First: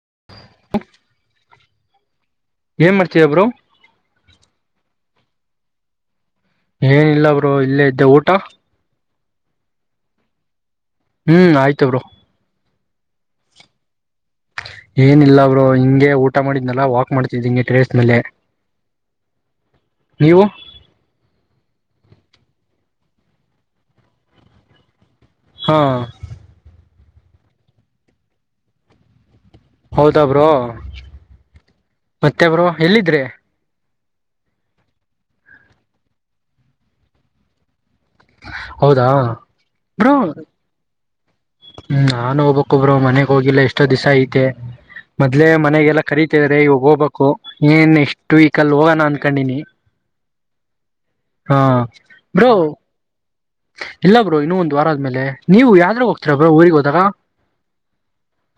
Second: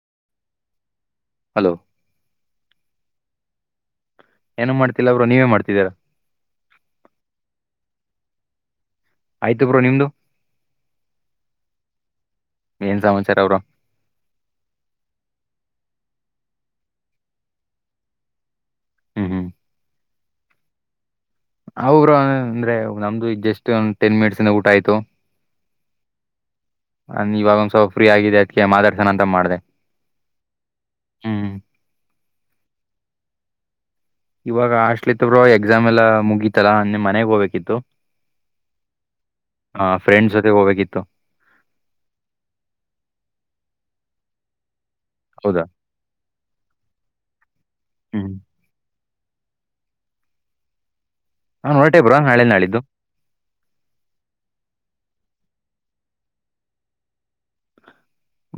ಹ [inaudible] ಹಲೋ, ಏನ್ ಮಾಡ್ತೀವಿಬ್ರೋ,,, - ಏನ ಮಾಡ್ತಿಲ್ಲ ಬ್ರೋ. ನೀವೇನ ಮಾಡ್ತಿದ್ದೀರಾ,, - ಏನಿಲ್ಲ ಬ್ರೋರು ಇಲ್ಲೇ ಇದ್ದೆ ಊಟ. - ಆಯ್ತು. ಬ್ರೋ ನಿಮ್ದು- ಹ್ಮ್, ಆಯ್ತಬ್ರೋ. - ಏನ್ ಸಮಾಚಾರ ಅವರು. - ಏನಿಲ್ಲ ಅವರು ಹಿಂಗೆ ಊಟ ಮಾಡಿದ್ನಲ್ಲ ವಾಕ್ ಮಾಡ್ತಿದ್ದ್ ಹಿಂಗೆ ಟ್ರೇಸ್ ಮೇಲೆ, - ಹ್ಮ್, ಹ್ಮ್ ನೀವು, - ಅವರು ಅಂದ್ರೆ ನಮ್ದು ಜಸ್ಟ್ ಒ ಟೆನ್ ಮಿನಿಟ್ಸ್ಂದ ಊಟ ಆಯ್ತು. ಹಾ [unintelligible] ನ ಇವಾಗ ಒಂದ್ವಲ್ಪ ಫ್ರೀ ಆಗಿದೆ ಅದ್ಕ್ಕೆ ಮಾತಾಡ್ಸಣ ಅಂತ ಮಾಡ್ದ. - ಹೌದ, ಬ್ರೋ... - ಮತ್ತೆಬ್ರೋ, ಎಲ್ಲಿದ್ರೆ? ಇವಾಗ ಹಾಸ್ಟೆಲ್ ಲಿತರು ಎಕ್ಸಾಮ್ ಎಲ್ಲಾ ಮುಗೀತಲ್ಲಾ ಮನೆಗ್ ಹೋಗಬೇಕಿತ್ತು. - ಹೌದಾ... ಬ್ರೋ- ಫ್ರೆಂಡ್ಸ್ ಜೊತೆ ಹೋಗ್ಬೇಕಿತ್ತು ಹ್ಮ, ನಾನು ಹೋಗ್ಬಕಬ್ರೋಮನೆಗ್ ಹೋಗಿಲ್ಲ ಎಷ್ಟೋ ದಿವಸ ಐತೆ. - ಮದ್ಲೆ ಹೌದಾ ಮನೆಗೆಲ್ಲ ಕರೀತೇವ್ರೆ ಇವಾಗ ಹೋಗ್ಬೇಕು. ಏನ್ ಹ್ಮ್ ಎಕ್ಸ್ಟ್ ವೀಕ್ಲ್ಲಿ ಹೋಗೋಣ ಅಂತ, - ಕ್ಣಿನಿ [unintelligible] ನಾ ಹೊರಟೇ ಬ್ರೋನಾಳೆ ನಾಡಿದ್ದು. ಇಲ್ಲ, ಬ್ರೋ ಇನ್ನುೂ ಒಂದು್ ವಾರ ಆದ್ಮೇಲೆ ನೀವು ಯಾದಾಗ ಹೋಗ್ತೀರಾ,. ಬ್ರೋ ಊರಿಗೆ ಹೋದಾಗ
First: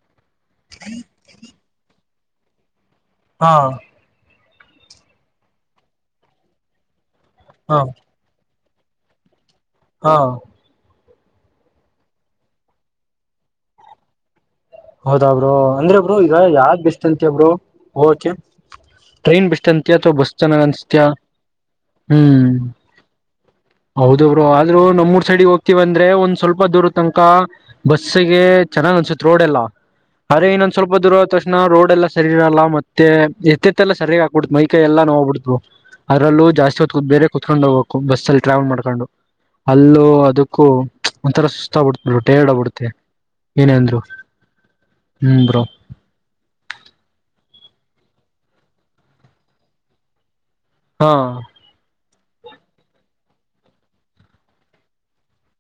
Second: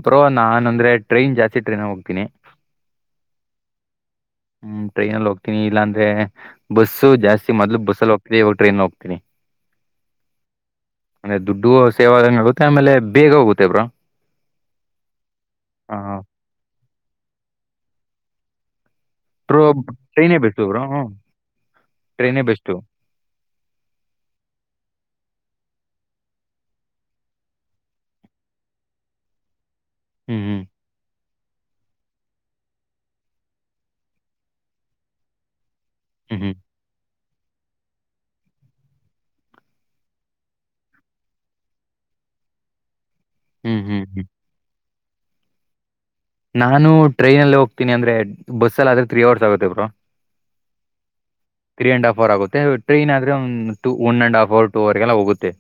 ಬೋ ನಾನನ್ ಅಂದ್ರೆ ಟ್ರೈನ್ ಜಾಸ್ತಿ ಟ್ರೈನ್ಗ ಹೋಗ್ತೀನಿ. - ಹಾ [inaudible] ಹ್ಮ್, ಟ್ರೈನ್ ಅಲ್ಲಿ ಹೋಗ್ತೀನಿ ಇಲ್ಲಾಂದ್ರೆ ಬಸ್ಸು ಜಾಸ್ತಿ, - ಹಾ ಮೊದಲು ಬಸ್ಸಲ ಹೋಗಿತಿದೆ. ಟ್ರೈನ್ ಹೋಗ್ತೀನಿ. - ಹಾ [unintelligible] ಆಮೇಲೆ ದುಡ್ಡು ಸೇವಂಗ ಆಗುತ್ತೆ ಆಮೇಲೆ ಬೇಗ ಹೋಗುತ್ತೆಬ್ರೋ. ಹೌದಾ್ಯ, ರರು ಅಂದ್ರೆಬ್ರು ಈಗ ಯಾವ್ದ್ ಬೆಸ್ಟ್ - ಅಂತ್ಯ bro, okay- train bro best ಅಂತಿಯ ಅಥವಾ ಬಸ್ ಟ್ರೈನೇ ಬೆಸ್ಟು ಚೆನ್ನಾಗ್ ಬ್ರೋ ಹ್ಮ ಅನ್ಸತಯ ಟ್ರೈನೇ ಹ್ಮ್, ಬೆಸ್ಟು ಹೌದಬ್ರೋ ಆದ್ರರು ನಮ್ಮೂರ್ ಸೈಡಿಗೆ ಹೋಗು. - ತಿವ ಅಂದ್ರೆ ಒಂದ್ ಸ್ವಲ್ಪ ದೂರ ತನಕ ಬಸ್ಸಗೆ ಚೆನ್ನಾಗ್ ಅನ್ಸತ್ ರೋಡ್ ಎಲ್ಲ ಹ್ಮ್ ಅರೆ ಹ್ಮ್ ಇನ್ನೊಂದ್ ಸ್ವಲ್ಪ ದೂರವತ ಅಷ್ಟು ತಣ ರೋಡ್ ಎಲ್ಲ ಸರಿ ಇರಲ್ಲ ಮತ್ತೆ ಎತ್ತತ್ತ ಎಲ್ಲ ಸರಿಯಾಗಿ ಆಕ್ಬಿಡ್ತು ಮೈಕೈ ಎಲ್ಲ ನೋವು ಬಿಡ್ತ್ವು ಹ್ಮ್ ಅರಲ್ಲೂ ಜಾಸ್ತಿ ಹೊದತ್ತ ಬೇರೆ ಕುತ್ಕೊಂಡು ಹೋಗ್ಬೇಕು ಬಸ್ ಅಲ್ಲಿ ಟ್ರಾವೆಲ್ ಮಾಡ್ಕೊಂಡು ಅಲ್ಲೂ ಅದಕ್ಕೂ ಒಂಥರ ಸುಸ್ತ ಆಬಿಡ್ತ ಟೈರ್ಡ್ ಆಬಿಡುತ್ತೆ ಹ್ಮ್ ಹ್ಮ್ ಏನೇಂದ್ರು ಹ್ಮ್ ಹ್ಮ್ ಹ್ಮ ಬ್ರೋ ನಾನು ಟ್ರೈನಲ್ಲಿ ಹೋಗ್ತೀನಿ ಅಂದ್ರೆ ಬಸ್ಸಲ್ಲಿ ಆದ್ರೆ ತ್ರ್ರೀ ಅವರ್ಸ್ ಆಗುತ್ತೆ ಬರು ಹಾ ತ್ರೀ ಅಂಡ್ ಫೋರ್ ಆಗುತ್ತೆ ಟ್ರೈನ್ ಆದೆ one and half hour two ಅವರ್ಗೆಲ್ಲ ಹೋಗುತ್ತೆ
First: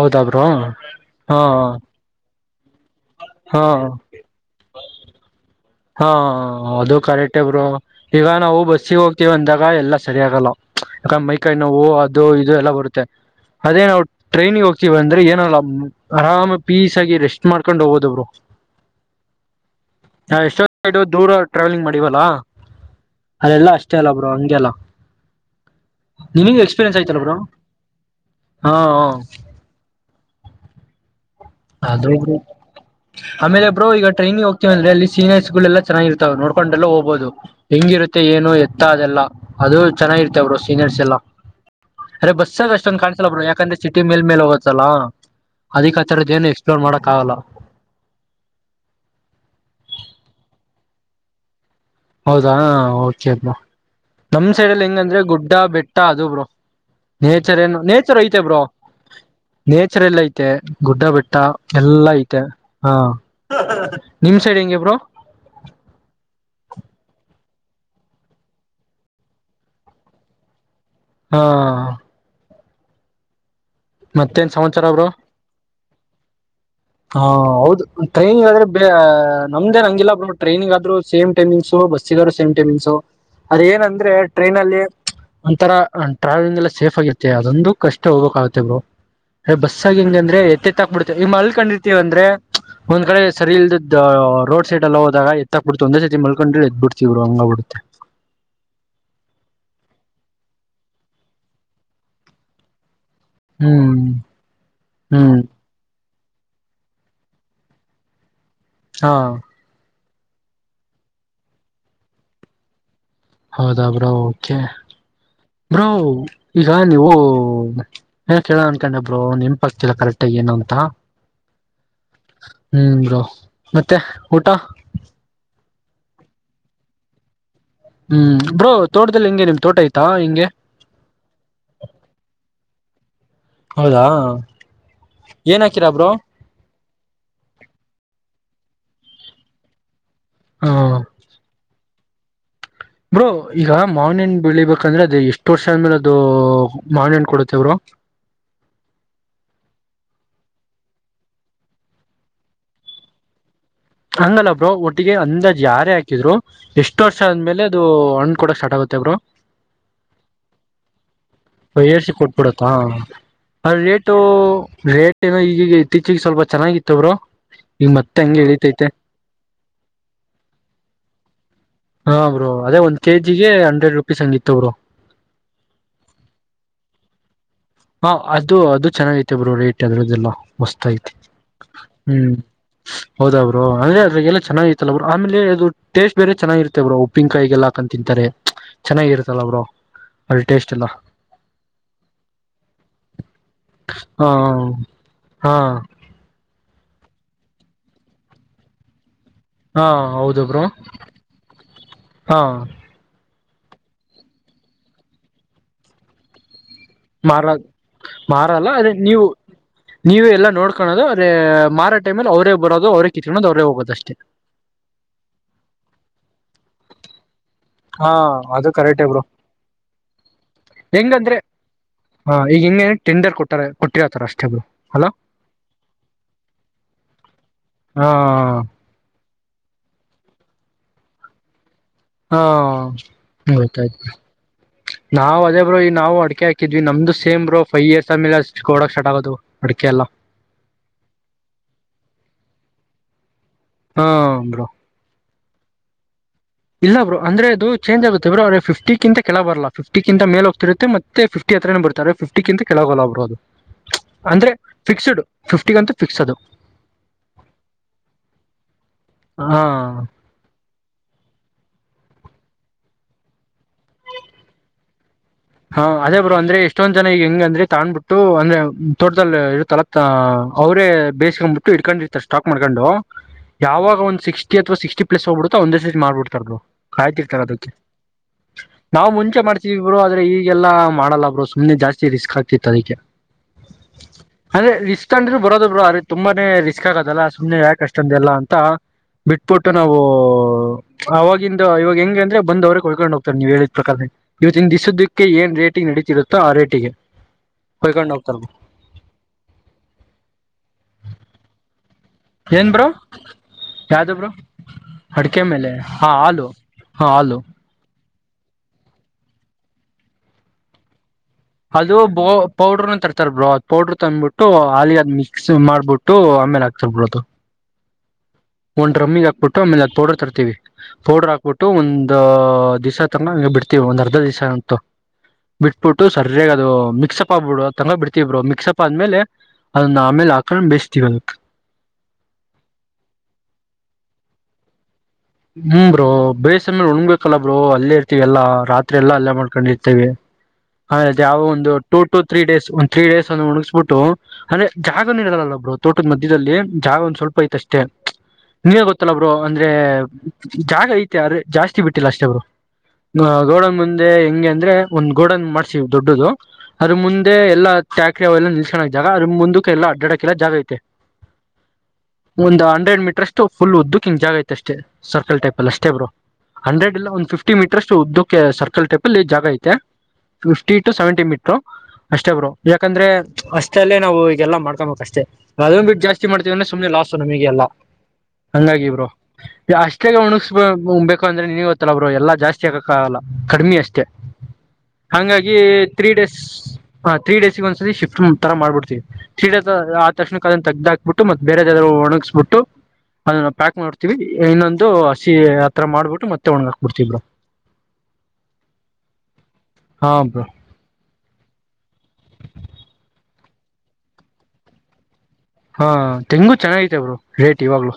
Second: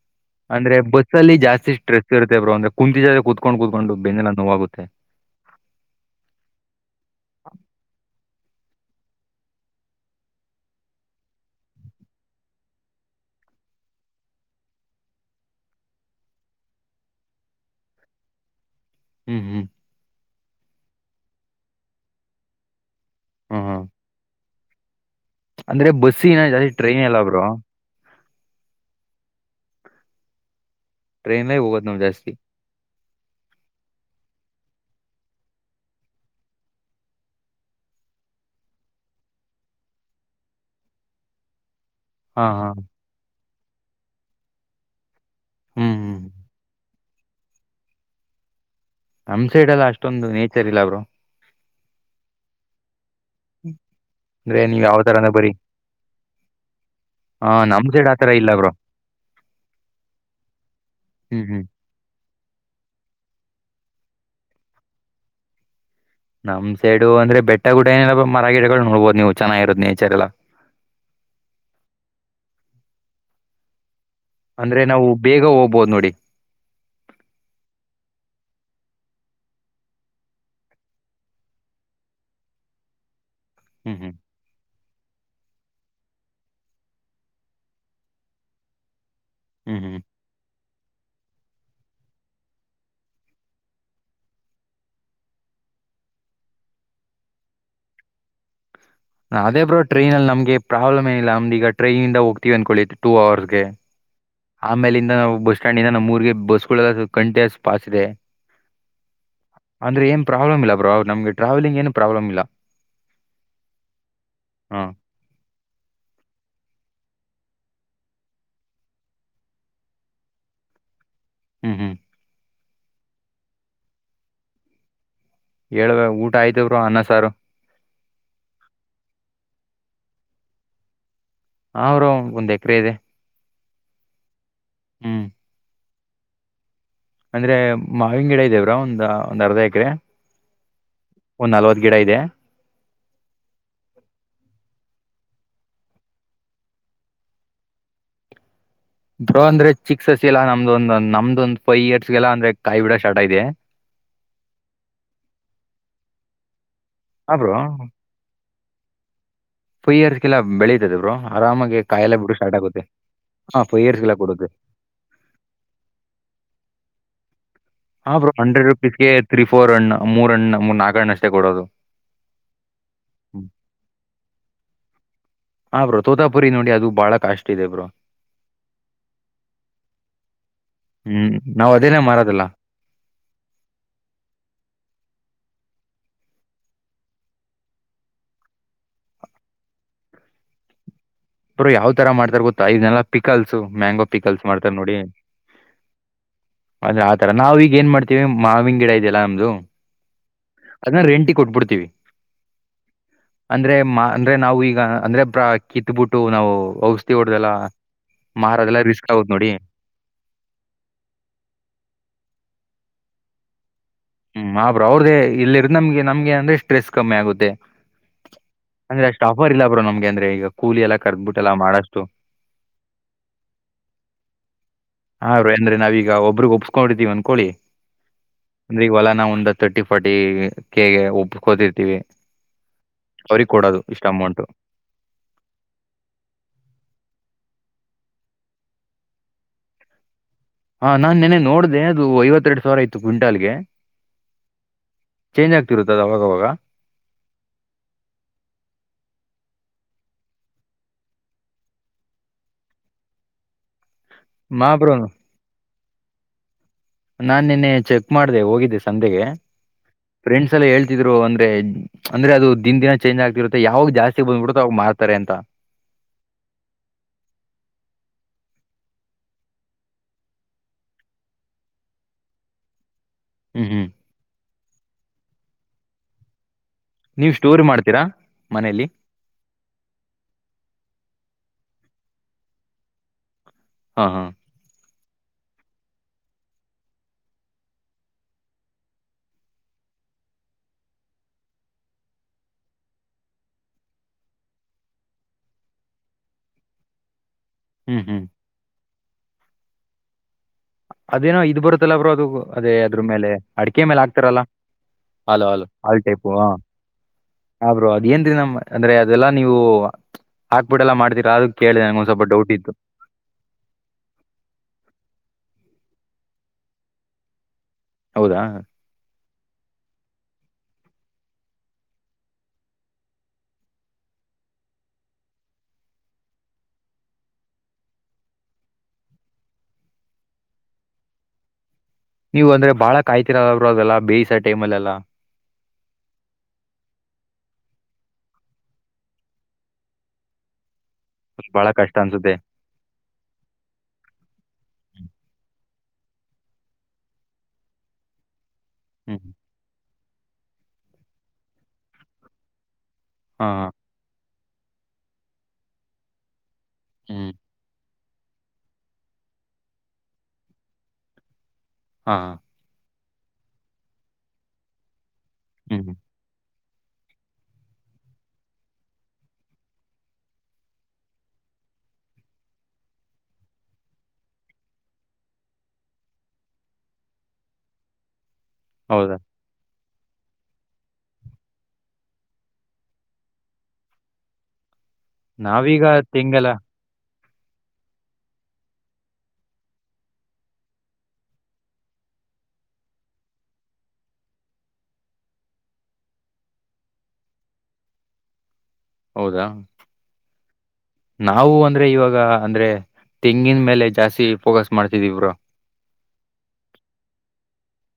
ಹೌದಾ ಬ್ರೋ ಅಂದ್ರೆ ಬಸ್ ಅಲ್ಲಿ ಹಾ ಜಾಸ್ತಿ ಸ್ಟ್ರೆಸ್ ಇರುತ್ತೆ ಬ್ರೋ ಒಂದು ಕುಂತಿದ್ರೆ ಕುತ್ಕೊಂಡು ಹಾ ಕುತ್ಕೊಂಡು ಬೆನ್ನೆ ಕೂತ್ತೆ ಹಾ ಅದು ಕರೆಟ್ಟೆ ಬ್ರೋ ಇಗ ನಾವು ಬಸ್ಸಿಗೆ ಹೋಗ್ತಿವಿ ಅಂದಾಗ ಎಲ್ಲಾ ಸರಿ ಆಗಲ್ಲ ಯಾಕಂದ್ರ ಮೈಕೈ ನೋವು ಅದುೋ ಇದು ಎಲ್ಲಾ ಬರುತ್ತೆ ಅದೇ ನಾವು ಟ್ರೈನಿಗೆ ಹೋಗ್ತೀವ ಅಂದ್ರೆ ಏನಲ್ಲ ಆರಾಮ್ ಪೀಸ್ ಆಗಿ ರೆಸ್ಟ್ ಮಾಡ್ಕೊಂಡ್ ಹೋಗೋದವರು ಹ್ಮ್ ಹ್ಮ್ ನಾ ಎಷ್ಟೊ ದೂರ ಟ್ರಾವೆಲಿಂಗ್ ಮಾಡಿವಲ್ಲಾ ಹಾ ಅದೆಲ್ಲಾ ಹಾ ಅಷ್ಟೇ ಅಲ್ಲ ಬ್ರೋ ಹಂಗೆ ಅಲ್ಲ ಅಂದ್ರೆ ಬಸ್ಸಸಿನ ಜಾಸ್ತಿ ಟ್ರೈನ್ ಅಲ್ಲ ಬ್ರೋ ಹ ಹ ಟ್ರೈನ್ಲೇ ಹೋಗೋದು ನಾವು ಜಾಸ್ತಿ ಅದಕ್ಕೂ ಆಮೇಲೆ ಬ್ರೋ ಈಗ ಟ್ರೈನಿಗೆ ಹೋಗ್ ತಿವಿ ಅಂದ್ರೆ ಅಲ್ಲಿ ಸೀನಿಯರ್ಸ್ ಗಳೆಲ್ಲ ಚೆನ್ನಾಗಿ ಇರ್ತವ್ರು ನೋಡ್ಕೊಂಡೆಲ್ಲ ಹೋಗ್ಬಹುದು ಹೆಂಗಿರುತ್ತೆ ಏನು ಎತ್ತ ಅದೆಲ್ಲ ಅದು ಚೆನ್ನಾಗಿರ್ತ ಅವ್ರು ಸೀನಿಯರ್ಸ್ ಎಲ್ಲಾ ಅರೆ ಹಾ ಬಸ್ಸ ಹಾ ಅಷ್ಟೊಂದು ಕಾಣಸಲ ಬ್ರ ಯಕೆ ಯಾಕಂದ್ರೆ ಸಿಟಿ ಮೇಲ್ ಮೇಲೆ ಹೋಗೋತ್ತಸಲ್ಲಾ ಹ್ಮ್ ಅದಿಕ ಹ್ಮ್ [unintelligible] ಕಾವಲ ನಮ್ ಸೈಡ್ ಅಷ್ಟೊಂದು ನೇಚರ್ ಇಲ್ಲ ಬ್ರೋ ಹೌದಾ ಓಕೆ ಬ್ರೋ ನಮ ಅಂದ್ರೆ ಸೈಡ್ ನೀವ್ ಯಾವ ತರ ಹೆಂಗಂದ್ರೆ ಅಂದ್ರೆ ಬರೀ ಗುಡ್ಡ ಬೆಟ್ಟ ಅದು ಬ್ರೋ ಹ ನೇಚರ್ ಏನು ನಮ್ ಸೈಡ್ ನೇಚರ್ ಆತರ ಐತೆ ಇಲ್ಲ ಬ್ರೋ ನೇಚರ್ ಎಲ್ಲ ಐತೆ ಗುಡ್ಡ ಬೆಟ್ಟ ಹ್ಮ್ ಹ್ಮ್ ಎಲ್ಲಾ ಐತೆ ಮತ್ತೆ ಹಾ ನಿಮ್ ಸೈಡ್ ಹೆಂಗೆ ಬ್ರೋ ನಮ್ ಸೈಡು ಅಂದ್ರೆ ಬೆಟ್ಟ ಗುಡ ಏನ ಮರ ಗಿಡಗಳು ನೋಡ್ಬೋದು ನೀವು ಚೆನ್ನಾಗಿರೋದು ನೇಚರ್ ಎಲ್ಲ ಹಾ ಮತ್ತೇನ್ ಅಂದ್ರೆ ಸಮಾಚಾರ ಬ್ರೋ ನಾವು ಬೇಗ ಹೋಗಬಹದು ನೋಡಿ [inaudible] ಹಾ ಹೌದು ಟ್ರೈನಿಗ ಆದ್ರೆ ನಮ್ದೇ ನ ಹಂಗಿಲ್ಲ ಟ್ರೈನಿಗ ಆದ್ರೂ ಸೇಮ್ ಟೈಮಿಂಗ್ಸು ಬಸ್ಸ ಗಾದರು ಸೇಮ್ ಟೈಮಿಂಗ್ಸು ಅದ ಹ್ಮ್ ಏನಂದ್ರೆ ಹ್ಮ್ ಟ್ರೈನ್ ಅಲ್ಲಿ ಒಂತರ ಟ್ರಾವೆಲಿಂಗ್ ಎಲ್ಲ ಸೇಫ್ ಆಗಿರುತ್ತೆ ಅದೊಂದು ಕಷ್ಟ ಹೋಗಕ ಆಗತ್ತೆ ಬ್ರೋ. ಅ ಹ್ಮ್ ಬಸ್ಸಗ ಹ್ಮ್ ಹೆಂಗ ಅಂದ್ರೆ ಎತಿ ತಬಿುತ್ತೆ ಈ ಮಲಕಂಡ ಇರ. ಇತೀವ ಅಂದ್ರೆ ಒಂದ್ ಕಡೆ ಸರಿ ಇಲ್ದ ರೋಡ್ ಸೈಡ್ ಎಲ್ಲ ಹೋದಾಗ ಎತ್ತಕ್ಬಿಡ್ತವಿ ಒಂದೇ ಸತಿ ಮಲ್ಕೊಂಡ್ರ ಎದ್ಬಿಡ್ತಿವ್ರು ಹಂಗ ಆಬಿಡುತ್ತೆ. ಅದೇ ಬ್ರೋ ಟ್ರೈನ ಅ ನಮಗೆ ಪ್ರಾಬ್ಲಮ ಏನಿಲ್ಲ ಅಮ್ದ ಈಗಟ್ರೈನಿಂದ ಹೋಗತಿವಿ ಅಂದಕೋಳಿ. ಟು ಅವರ್ ಗೆ. ಹ್ಮ್ ಆಮೇಲಿಂದ ನಾವು ಹ್ಮ್ ಬಸ್ ಸ್ಟ್ಯಾಂಡ ನಿಂದ. ನಮ್ಮ್ ಊರಿಗೆ ಬಸ್ಸುಗಳ ಕಂಟೆಯಸ ಪಾಸ್ ಗಳಿಗೆ. ಹಾ ಪ್ರಾಬ್ಲಮ್ ಇಲ್ಲ ಬ್ರೋ ನಮಗೆ ಟ್ರಾವೆಲಿಂಗ್ ಏನು ಪ್ರಾಬ್ಲಮ್ ಇಲ್ಲ. ಹೌದಾ ಬ್ರೋ ಓಕೆ ಹ ಬ್ರೋ ಈಗ ನೀವು. ಏ ಕೇಳೋನ ಅನ್ಕೊಂಡೆ ಬ್ರೋ ನೆನಪಾಗುತ್ತಿಲ್ಲ ಕರೆಕ್ಟ ಆಗಿ ಏನು ಅಂತ. ಹ್ಮ್ ಹ್ಮ್. ಹ್ಮ್ ಬ್ರೋ ಮತ್ತೆ ಊಟಾ. ಹೇಳಳ್ಬೇಕ ಊಟ ಆಯ್ತವರು ಅನ್ನಸಾರು. ಹ್ಮ್ ಬ್ರೋ ತೋಟದಲ್ಲಿ ಹೆಂಗೆ ನಿಮ್ ತೋಟ ಐತ್ಯಾ ಹೆಂಗೆ. ಹಾ ಬ್ರೋ ಒಂದ್ ಎಕರೆ ಇದೆ. ಹೌದಾ. ಹ್ಮ್ ಏನ ಹಾ. ರಾ ಬ್ರೋ. ಅಂದ್ರೆ ಮಾವಿನ ಗಿಡ ಇದೇ ಬ್ರೋ ಒಂದ ಒಂದ್ ಅರ್ಧ ಎಕರೆೆ. ಹ್ಮ. ಗಿಡ ಇದೆ. ಬ್ರೋ ಈಗ ಮಾವನಿನ ಬೆಳಿಬೇಕಂದ್ರೆ ಅದೇ ಎಷ್ಟು. ತೋರ್ಸ ಆದ್ಮೇಲೆ ಅದು ಮಾವಿನ ಹಣ್ಣ ಕೊಡತೇ ಬ್ರೋ. ಬ್ರೋ ಅಂದ್ರೆ ಚಿಕ್ ಸಸಿ ಎಲ್ಲಾ ನಮ್ದು ಒಂದಂದ ನಮ್ದು ಒಂದು ಫೈವ್ ಇಯರ್ಸ್ ಗೆಲ್ಲ ಅಂದ್ರೆ ಕಾಯಿ ಬಿಡೋ ಶಾರ್ಟ ಇದೆ. ಹಂಗಲ್ಲ ಬ್ರೋ ಒಟ್ಟಿಗೆ ಅಂದಾಜ್ ಯಾರೇ ಹಾಕಿದ್ರು. ಎಷ್ಟ ವರ್ಷ ಹಾ ಬ್ರೋ ಆದ್ಮೇಲೆ ಅದು ಹಣ. ಕೂಡ ಸ್ಟಾರ್ಟ ಆಗುತ್ತೆ ಬಿಡು. ಫೈ ಇಯರ್ಸ್ಗೆಲ್ಲಾ ಬೆಳೆತದ ಬರು. [unintelligible] ಏಳ್ಸಿ ಕೊಟ್ಬಿಡತ್ತಾ ಹಾ ಫೈವ್ ಇಯರ್ಸ್ಗೆಲ್ಲ ರೇಟು ಕೊಡುತ್ತೆ ರೇಟ್ ಏನೋ ಈಗಗ ಇತ್ತೀಚೆಗೆ ಸ್ವಲ್ಪ ಚೆನ್ನಾಗಿತ್ತುಬ್ರು. ಹಾ ಬ್ರೋ ಹಂಡ್ರೆಡ್ ರುಪೀಸ್ಗೆ ತ್ರಿ ಫೋರ್ ಹಣ್ ಮೂರ್ ಹಣ್ಣ ನಾಲ್ಕು ಹಣ್ ಅಷ್ಟೇ ಕೊಡೋದು. ಹಾ ಬ್ರೋ ಅದೇ ಒಂದ್ ಕೆ ಜಿಗೆ ಹಂಡ್ರೆಡ್ ರುಪೀಸ್ ಹಂಗಿತ್ತು ಬ್ರರು. ಬಳ ಕಷ್ಟ. ಹಾ ಅದು ಅದು ಚೆನ್ನಾಗ ೈತೆ ಬ್ರೋ ರೇಟ್ ಅದ್ರದದೆಲ್ಲ ಮಸ್ತ ಐತಿ ಹ್ಮ್ ನಾವ್ ಅದೇನೇ ಹ್ಮ್. ಮಾರೋದಲ್ಲ ಹೌದರು ಅಂದ್ರೆ ಅದ್ರಲ್ಲ ಚೆನ್ನಾಗಿತ್ತಲ್ಲ ಅವ್ರರು ಆಮೇಲೆ ಅದು ಟೇಸ್ಟ್ ಬೇರೆ ಚೆನ್ನಾಗಿರುತ್ತ ಬ್ರರು ಉಪ್ಪಿಿನಕಾಯಿಗೆಲ್ಲ ಹಾಕೊಂಡು ತಿಂತಾರೆ ಚೆನ್ನಾಗಿರತಲ್ಲ ಅವ್ರರು ಅದ್ರ ಟೇಸ್ಟ್ ಎಲ್ಲ. ಬ್ರೋ ಯಾವದ ಈ ತರ ಮಾಡ್ತಾರ ಗೊತ್ತಾ ಇದನ್ನಲ್ಲ ಪಿಕಲ್ಸ್ ಮ್ಯಾಂಗೋ ಹಾ ಪಿಕಲ್ಸ್ ಮಾಡ್ತಾರ ನೋಡಿ ಹಾ ಅದೇ ಆತರ ನಾವ ಈಗ ಏನ್ ಮಾಡ್ತೀವಿ ಮಾವಿಂಗಿನ ಗಿಡ ಇದೆಯಲ್ಲ ನಮ್ದು ಹಾ ಹೌದಬ್ರು ಅದನ್ನ ರೆಂಟಿಗೆ ಕೊಟ್ಬಿಡ್ತೀವಿ ಹಾ ಅಂದ್ರೆ ಅಂದ್ರೆ ನಾವು ಈಗ ಅಂದ್ರೆ ಕಿ ಇಟ್ಬಿಟ್ಟು ನಾವು ಔಷಧಿ ಮಾರ ಹೊಡ್ದೆಲ್ಲ ಮಾರಲ್ಲ ಮಾರದೆಲ್ಲ ಅದೇ ರಿಸ್ಕ್ ನೀವು ಆಗುತ್ ನೋಡಿ ನೀವ ಎಲ್ಲ ನೋಡ್ಕಳದು ಅದೇ ಮಾರ ಟೈಮಲ್ಲಿ ಅವರೇ ಬರೋದು ಅವ್ರರೆ ಕಿನ ದರೆ ಹೋಗುತ್ತಷ್ಟ ಹ್ಮ್ ಆ್ರ ಅವ್ರ್ದೇ ಇಲ್ಲಿ ಇರ್ ನಮ್ಗೆ ನಮ್ಗೆ ಅಂದ್ರೆಷ್ಟ ಸ್ಟ್ರೆಸ್ ಕಮ್ಮಿ ಆಗುತ್ತೆ ಹಾ ಅದು ಕರೆಕ್ಟ್ ಅಂದ್ರೆ ಬ್ರು ಅಷ್ಟು ಆಫರ್ ಇಲ್ಲ ಬ್ರೋ ನಮ್ಗೆ ಅಂದ್ರೆ ಈಗ ಕೂಲಿ ಎಲ್ಲ ಹೆಂಗಂದ್ರೆ ಕರ್ದ್ಬಿಟ್ಟೆಲ್ಲ ಮಾಡಷ್ಟು ಹ ಈಗ ಹೆಂಗ ಟೆಂಡರ್ ಕೊಟ್ಟಾರ ಕೊಟ್ಟಿರತಾರ ಅಷ್ಟೆಬ್ರು ಅಲ ಹಾ ಬ್ರೋ ಅಂದ್ರೆ ನಾವೀಗ ಒಬ್ರಿಗೆ ಒಪ್ಸ್ಕೊಂಡಿರ್ತೀವಿ ಹಾ ಅವ ನಾ ಒಂದು ತರ್ಟಿ ಫಾರಟಿ ಕೆಗೆ ಒಪ್ಕೋತವಿ ಹಾ ಇಷ್ಟ ಗೊತ್ತಾಯ್ತು ಅಮೌಂಟ್ ನಾವು ಅದೇ ಬ್ರೋ ಈ ನಾವು ಅಡ್ಕೆ ಹಾಕಿದ್ವಿ ನಮ್ದು ಸೇಮ ಬ್ರೋ ಫೈವ್ ಇಯರ್ಸ್ ಆಮೇಲೆ ಅಷ್ಟ ಕೊಡಕ್ ಸ್ಟರ್ಟ್ ಆಗೋದು ಅಡಿಕೆ ಎಲ್ಲ ಹಾ ನಾನ್ ನೆ ನೋಡ್ದ ಅದು ಐವತ್ತೆರಡು ಸಾವಿರ ಆಯತು ಕ್ವಿಂಟಾಲ್ಗೆ ಹಾ ಬ್ರೋ ಚೇಂಜ್ ಆಗ್ತಿರುತ್ತದೆದ ಅವಾಗ ಅವಾಗ ಇಲ್ಲ ಬ್ರೋ ಅಂದ್ರೆ ಅದು ಚೇಂಜ್ ಆಗುತ್ತೆ ಬ್ರ ಅವ್ರ ಫಿಫ್ಟಿಂತಕಿಂತ ಬರ್ಲಾ ಫಿಫ್ಟಿ ಮೇಲೆ ಹೋಗ್ತಿರುತ್ತ ಫಿಟಿತ್ರನ ಬರ್ತಾರೆ ಫ್ಟಿಂತ ಕೆಳಗೋಲ್ಲ ಬ್ರರು ಅದು ಅಂದ್ರೆ ಮಾ ಬ್ರೋ ಫಿಕ್ಸ್ಡ್ ಫಿಫ್ಟಿ ಅಂತೂ ಫಿಕ್ಸ್ ಅದು ನಾನ್ ನಿನ್ನೆ ಚೆಕ್ ಮಾಡ್ದ ಹೋಗಿದ್ದೆ ಸಂತ್ತೆಗೆ ಹಾ ಫ್ರೆಂಡ್ಸ್ ಎಲ್ಲ ಹೇಳ್ ದ್ರು ಅಂದ್ರೆ ಅಂದ್ರೆ ಅದು ದಿನ ಚೇಂಜ್ ಆಗ್ತಿರುತ್ತ ಯಾವಾಗ ಜಾಸ್ತಿ ಬಂದ್ಬಿಡುತ್ತೋ ಅವಾಗ ಮಾರತಾರೆ ಅಂತ ಹಾ ಅದೇ ಬ್ರೋ ಅಂದ್ರೆ ಎಷ್ಟೊಂದ್ ಜನ ಈಗ ಹೆಂಗ ಅಂದ್ರೆ ತಾಣ್ಬಿಟ್ಟು ಅಂದ್ರೆ ತೋಟಲ್ ಇತಲ ಅವ್ರೇ ಬೇಸ್ಕೊಂಡ್ಬಿಟ್ಟು ಇಡ್ಕೊಂಡರ್ತ ಸ್ಟಾಕ್ ಮಾಡ್ಕೊಂಡು ಹ್ಮ್ ಹ್ಮ್ ಯಾವಾಗ ಒಂದ್ ಸಿಕ್ಸ್ ಅಥವಾ ಸಿಕ್ಟಿ ಪಲಸ್ ಹ್ಬಿಡ್ತ ಒಂದೇ ಸತಿ ಮಾರಿ ಬಿಡ್ತಾರ್ ಬ್ರೋ ನೀವ್ ಆಯ್ತಿರ್ತಾರ ಸ್ಟೋರಿ ಅದಕ್ಕೆ ಮಾಡ್ತೀರಾ ಮನೇಲಿ ನಾವು ಮುಂಚೆ ಮಾಡ್ತಿದವಿ ಬ್ರೋ ಆದ್ರೆ ಈ ಎಲ್ಲ ಮಾಡಲ್ಲ ಬ್ರೋ ಸುಮನೆ ಜಾಸ್ತಿ ರಿಸ್ಕ್ ಆಗ್ತಿತ್ತು ಅದಕ್ಕೆ ಹಾ ಹಾ ಅದೆ ಈ ಇ್ರ ಬರೋದು ಬ್ರೊ ತುಂಬಾನೇ ರಿಸ್ಕ್ ಆಗದಲ್ಲ ಸುಮ್ನೆ ಯಾಕೆ ಅಷ್ಟಂದ ಎಲ್ಲ ಅಂತ ಬಿಟ್ಬಿಟ್ಟು ನಾವು ಆವಾಗಿಂದ ಇವಾಗ ಹೆಂಗೆ ಅಂದ್ರೆ ಬಂದವ್ರೇ ಕೊಳ್ಕೊಂಡ್ ಹೋಗ್ತಾರೆ ನೀವ್ ಹೇಳಿದ ಪ್ರಕಾರ ಇವತ್ತನ್ ದಿಸ ದಿ ಕಕೆ ಏನ್ ರೇಟಿಂಗ್ ನಡೀತಿರುತ್ತೋ ಆ ರೇಟಿಗೆ ಹ್ಮ್ ಕೊಯಕೊಂಡು ಹ್ಮ್ ಹೋಗ್ತಾರೆ ಅದೇನೋ ಇದು ಬರುತ್ತೆ ಬ್ರೊ ಅದು ಏನ್ ಅದೇ ಬ್ರೋ ಅದ್ರ ಮೇಲೆ ಅಡಿಕೆ ಮೇಲೆ ಯಾವ್ದು ಬ್ರೋ ಹಾಗ್ತಾರಲ್ಲ ಹಾಲು ಹಾ ಹಾಲು ಟೈಪ ಹಾ ಹಾಲು ಹ ಏನ್ ನಮ್ಮ ಅಂದ್ರೆ ಅದೆಲ್ಲಾ ನೀವು ಹಾಕ್ಬಿಡ್ಲ್ ಮಾಡ್ತರಿ ಅದು ಬೋ ಪೌಡ್ರ ತರ್ತಾರ ಬ್ರೋ ಅ್ ಪೌಡ್ರ ತಂದ್ಬಿಟ್ಟು ಹಾಲ ಅದ್ ಮಿಕ್ಸ್ ಮಾಡ್ಬಿಟ್ಟು ು ಆಮೇಲೆ ಹಾಕ್ತರ್ ಬ್ರೊ ಅದು ಹೌದಾ ಒನ್ ರಮ್ಮಿಗ ಹಬಿಟ್ಟು ಆಮೇಲೆ ಅದ ಪೌಡರ್ ತರ್ತೀವಿ ಪೌಡರ್ ಹಾಕ್ಬಿಟ್ಟು ಒಂದ್ ದಿವಸ ತರಂ ಬಿಡ್ತವಿ ಒಂದ್ ಅರ್ಧ ದಿವಸ ಅಂತು ಬಿಟ್ಬಿಟ್ಟು ಸರಿಯಾಗಿ ಅದು ಮಿಕ್ಸ್ಪ್ ಆಗ್ಬಿಡು ತಂಗ ಬಿಡ್ತೀ ಬ್ರೊ ಮಿಕ್ಸಪ್ ಆದ್ಮೇಲೆ ಅದನ್ನ ಆಮೇಲೆ ಹಾಕೊಂಡು ಬೇಯ್ತೀವಿ ಅದ ನೀವು ಅಂದ್ರೆ ಬಾಳ ಕಾಯ್ತಿರಲ ಅದೆಲ್ಲಾ ಬೇಯಿಸ ಟೈಮ್ಲ್ಲಾ ಹ್ಮ್ ಬ್ರೋ ಬೇಸಮೇಲೆ ಉಣ್ಬೇಕಲ್ಲ ಬ್ರೋ ಅಲ್ಲೇ ಇರ್ತೀವಿ ಎಲ್ಲಾ ರಾತ್ರಿ ಎಲ್ಲಾ ಅಲ್ಲೇ ಮಾಡ್ಕೊಂಡಿರ್ತೇವಿ ಹಾಗ ಯಾವ ಬಹಳ ಒಂದು ಕಷ್ಟ ಟೂ ಟು ಅನ್ಸುತ್ತೆ ತ್ರೀ ಡೇಸ್ ಒಂದ ತ್ರೀ ಡೇಸ್ ಒಂದ ಮುಣಗಿಸ್ಬಿಟ್ಟು ಅಂದೆ ಜಾಗನೆ ಇರಲ್ಲ ಬ್ರೊ ತೋಟದ ಮಧ್ಯದಲ್ಲಿ ಜಾಗ ಒಂದ್ ಸ್ವಲ್ಪ ಐತಷ್ಟೇ ನೀವೇ ಗೊತ್ತಲ್ಲ ಹ್ಮ್ ಬ್ರೊ ಅಂದ್ರೆ ಜಾಗ ಐತೆ ಅದ್ರೆ ಜಾಸ್ತಿ ಬಿಟ್ಟಿಲ್ಲ ಅಷ್ಟೆಬ್ರೊ ಹ ಹಾ ಹಾ ಗೋಡನ್ ಮುಂದೆ ಹೆಂಗೆ ಅಂದ್ರೆ ಒಂದ್ ಗೋಡನ್ ಮಾಡ್ಸ್ ದೊಡ್ಡದು ಅದ ಹ್ಮ್ ಮುಂದೆ ಎಲ್ಲ ಟ್ಯಾಕ್ರಿ ಅವೆಲ್ಲ ನಿಲ್ಸಣದ್ ಜಾಗ ಅದ್ರು ಮುಂದಕ್ಕೆ ಎಲ್ಲ ಅಡ್ಡಾಡಕ್ಕೆಲ್ಲ ಜಾಗ ಐತೆ ಹಾ ಹಾ ಒಂದು ಹಂಡ್ರೆಡ್ ಮೀಟ ಅಸ್ಟ್ ಫುಲ್ ಉದ್ದುಕಿಂಗ ಜಾಗ ಐತ ಅಷ್ಟೇ ಸರ್ಕಲ್ ಟೈಪ ಅಲ್ ಅಷ್ಟೇ ಹ್ಮ್ ಬ್ರೊ ಹಂಡ್ರೆಡ್ ಇಲ್ಲ ಒಂದ್ ಫಿಫ್ಟಿ ಮೀಟ್ರ ಅಷ್ಟು ಉದ್ದಕ್ಕೆ ಸರ್ಕಲ್ ಟೈಪ್ಲ್ಲಿ ಜಾಗ ಐತೆ ಫಿಫ್ಟಿ ಟು ಸೆವೆಂಟಿ ಮೀಟರು ಅಷ್ಟೇ ಬ್ರೊ ಯಾಕಂದ್ರೆ ಅಷ್ಟೇಲ್ಲೇ ನಾವು ಈಗೆಲ್ಲಾ ಮಾಡ್ಕೊಬೇಕು ಅಷ್ಟೇ ಅದೊ ಬಿಟ್ಟ ಜಾಸ್ತಿ ಮಾಡ್ತೀವಿಂದ್ರೆ ಸುಮ್ನೆ ಲಾಸ್ ನಮಗೆ ಎಲ್ಲ ಹಂಗಾಗಿಬ್ರೊ ಹೌದಾ ಅಷ್ಟೇಾಗ ಉಣಗ್ಸ್ ಉ್ಬೇಕು ಅಂದ್ರೆ ನಿನಗೆ ಗೊತ್ತಲ್ಲ ಬ್ರೋ ಎಲ್ಲಾ ಜಾಸ್ತಿ ಆಗಕ್ಕ ಆಗಲ್ಲ ಕಡಿಮಿ ಅಷ್ಟೇ ಹಂಗಾಗಿ ನಾವೀಗ ತ್ರೀ ಡೇಸ್ ತೆಂಗೆಲ್ಲ ಹಾ ತ್ರೀ ಡೇಸ್ಗೆ ಒಂದ್ಸ ಶಿಫ್ಟ್ ತರ ಮಾಡ್ಬಿಡ್ತಿವಿ ತ್ರೀ ಡೇಸ್ ಆ ತಕ್ಷಣಕ್ಕದನ್ನ ತೆ್ದಾಕ್ಬಿಟ್ಟ ಮತ್ತೆ ಬೇರೆಾದ್ರು ಒಣಗಿಸ್ಬಿಟ್ಟು ಅದನ್ನ ಪ್ಯಾಕ್ ಮಾಡ್ತತಿವಿ ಇನ್ನೊಂದು ಹಸಿ ಆತ್ರರ ಮಾಡ್ಬಿಟ್ಟು ಮತ್ತೆ ಒಣಗಾಕ್ಬಿಡ್ತಿವಿ ಬ್ರೊ ಹೌದಾ ಹಾ ನಾವು ಅಂದ್ರೆ ಇವಾಗ ಅಂದ್ರೆ ತೆಂಗಿನ ಮೇಲೆ ಜಾಸ್ತಿ ಫೋಕಸ್ ಮಾಡ್ತಿದೀವಿ ಬ್ರೊ ಹಾ ತೆಂಗು ಚೆನ್ನಾಗೈತೆ ಬ್ರೊ ರೇಟ್ ಇವಾಗ್ಲುೂ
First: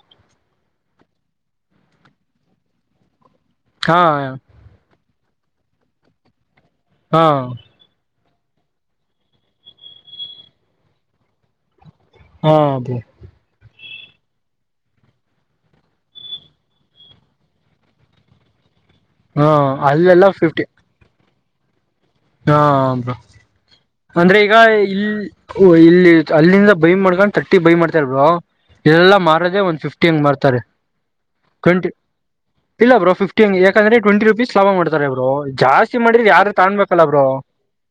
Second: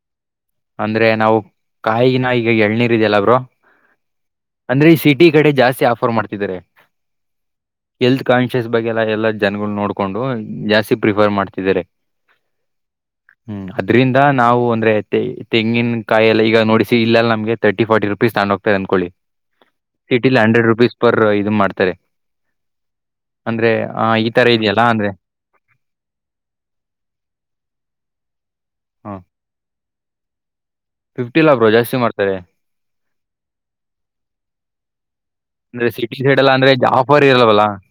ಅಂದ್ರೆ ನಾವು ಕಾಯಗಿನ ಈಗ ಎಳ್ನೀರ್ ಇದೆಲ್ಲ ಬ್ರೊ ಹಾಂ ಈ ಕಡೆ ಜಾಸ್ತಿ ಆಫರ್ ಮಾಡ್ತಿದ್ದಾರೆ ಹಾ ಎಲ್ತ್ ಕಾನ್ಷಿಯಸ್ ಬಗ್ಗೆ ಎಲ್ಲ ಎಲ್ಲಾ ಜನಗಳು ನೋಡಕೊಂಡು ಜಾಸ್ತಿ ಪ್ರಿಫರ್ ಮಾಡ್ತಿದ್ದಾರೆ ಹಾ ಅದು ಹ್ಮ್ ಅದ್ರಿಂದ ನಾವು ಅಂದ್ರೆತೆಂಗಿ ತೆಂಗಿನಕಾಯಿ ಎಲ್ಲ ಈಗ ನೋಡಿಸಿ ಇಲ್ಲೆಲ್ಲ ನಮಗೆ ತರ್ಟಿ ಫಾರ್ಟಿ ರುಪೀಸ್ ತಗೊಂಡು ಹೋಗ್ತದೆ ಅಂದನ್ಕೊಳ್ಳಿ ಹಾ ಅಲ್ಲೆಲ್ಲ ಫಿಫ್ಟಿ ಇದು ಮಾಡ್ತಾರೆ ಹಾ ಬ್ರೋ ಅಂದ್ರೆ ಆ ಈ ಅಂದ್ರೆ ತರ ಈಗ ಇದೆಯಲ್ಲಾ ಇ ಅಂದ್ರೆ ಇಲ್ಲಿ ಅಲ್ಲಿಂದ ಬೈ ಮಾಡ್ಕೊಂಡು ತರ್ಟ್ಟಿ ಬೈ ಮಾಡ್ತಾರ ಬ್ರೋ ಹ ಎಲ್ಲಾ ಮಾರದೆೇ ಒನ್ ಫಿಫ್ಟಿ. ಟೀ ಹೆಂಗ್ ಮಾಡ್ತಾರೆ. ಫಿಫ್ಟಿ ಇಲ್ಲ ಬ್ರೋ ಟ್ವೆಂಟಿ ಜಾಸ್ತಿ ಮಾಡ್ತಾರೆ ಇಲ್ಲ ಬ್ರೋ ಫಿಫ್ಟಿನ ಯಾಕಂದ್ರೆ ಟ್ವೆಂಟಿ ರುಪೀಸ್ ಲಾಭ ಮಾಡ್ತಾರೆ ಗುರು ಜಾಸ್ತಿ ಮಾಡಿದ್ರೆ ಯಾರು ತಾಣ್ಬೇಕು. ಉಪಾರಿ ಇರಲ್ಲವಲ್ಲ. [inaudible]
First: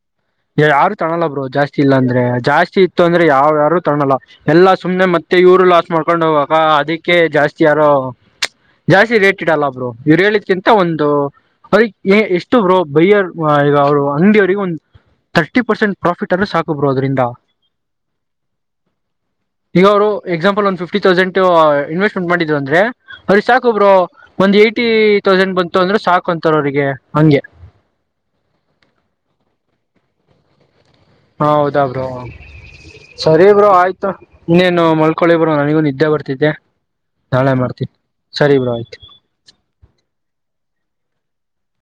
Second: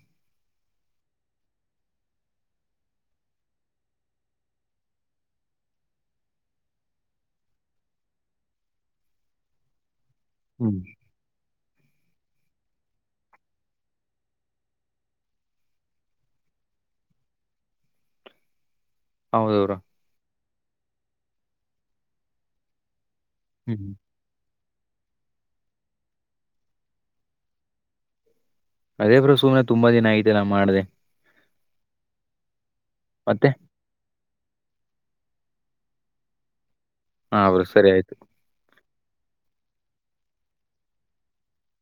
ಇಲ್ಲಿ ಯಾರು ತೊಗಲಲ್ಲ ಬ್ರೋ ಜಾಸ್ತಿ ಇಲ್ಲಾಂದ್ರೆ ಜಾಸ್ತಿ ಇತ್ತು ಅಂದ್ರೆ ಯಾವ್ಯಾರು ತೊಗಲ್ಲ ಎಲ್ಲಾ ಸುಮ್ನೆ ಮತ್ತೆ ಇವರು ಲಾಸ್ ಮಾಡ್ಕೊಂಡು ಹೋಗಕ ಅದಕ್ಕೆ ಜಾಸ್ತಿ ಯಾರೋ ಜಾಸ್ತಿ ರೇಟ್ ಇಡಲ್ಲ ಬ್ರೋ. ಇವ್ರು ಹೇಳಿದ್ಕಿಂತ ಹ್ಮ್ ಒಂದು. ಅದಕ್ [inaudible] ನೆ ಎಷ್ಟು ಬ್ರೋ ಬಯ್ಯರ್. ಈಗ ಅವರು ಅಂಗಡಿಯವರಿಗೆ ಒಂದ ಥರ್ಟಿ ಪರ್ಸೆಂಟ್ ಪ್ರಾಫಿಟ್ ಅನ್ನು ಸಾಕು ಬ್ರೋ ಅದ್ರಿಂದ. ಹೌದು bro. Example one fifty thousand investment ಮಾಡಿದ್ದ ಅಂದ್ರೆ. ಅವ್ರಿಗೆ ಸಾಕ ಹ್ಮ್ ಬ್ರೋ ಒಂದ್ ಏ. ಫಿಫ್ಟಿ ತೌಸಂಡ್ ಬಂತು ಅಂದ್ರೆ ಸಾಕು ಅಂತಾರೆ ಅವ್ರಿಗೆ ಹಂಗೆ. ಅದೇ ಬ್ರೋ ಸುಮ್ನೆ ತುಂಬಾ ದಿನ ಐತಲ್ಲ ಮಾಡ್ದೆ. ಹಾ ಹೌದಾ ಬ್ರೋ. ಸರಿ ಮತ್ತೆ ಬ್ರೋ ಆಯ್ತು. ಇನ್ನೇನು ಮಲ್ಕೊಳ್ಳಿ ಬ್ರೋ ನನಿಗೂ ನಿದ್ದೆ ಬರ್ತಿದ್ದೆ. ಹಾ ನಾಳೆ ಬ್ರೋ ಸರಿ ಮಾಡ್ತೀನಿ ಆಯ್ತು. ಸರಿ ಬಿಡ ಆಯ್ತು.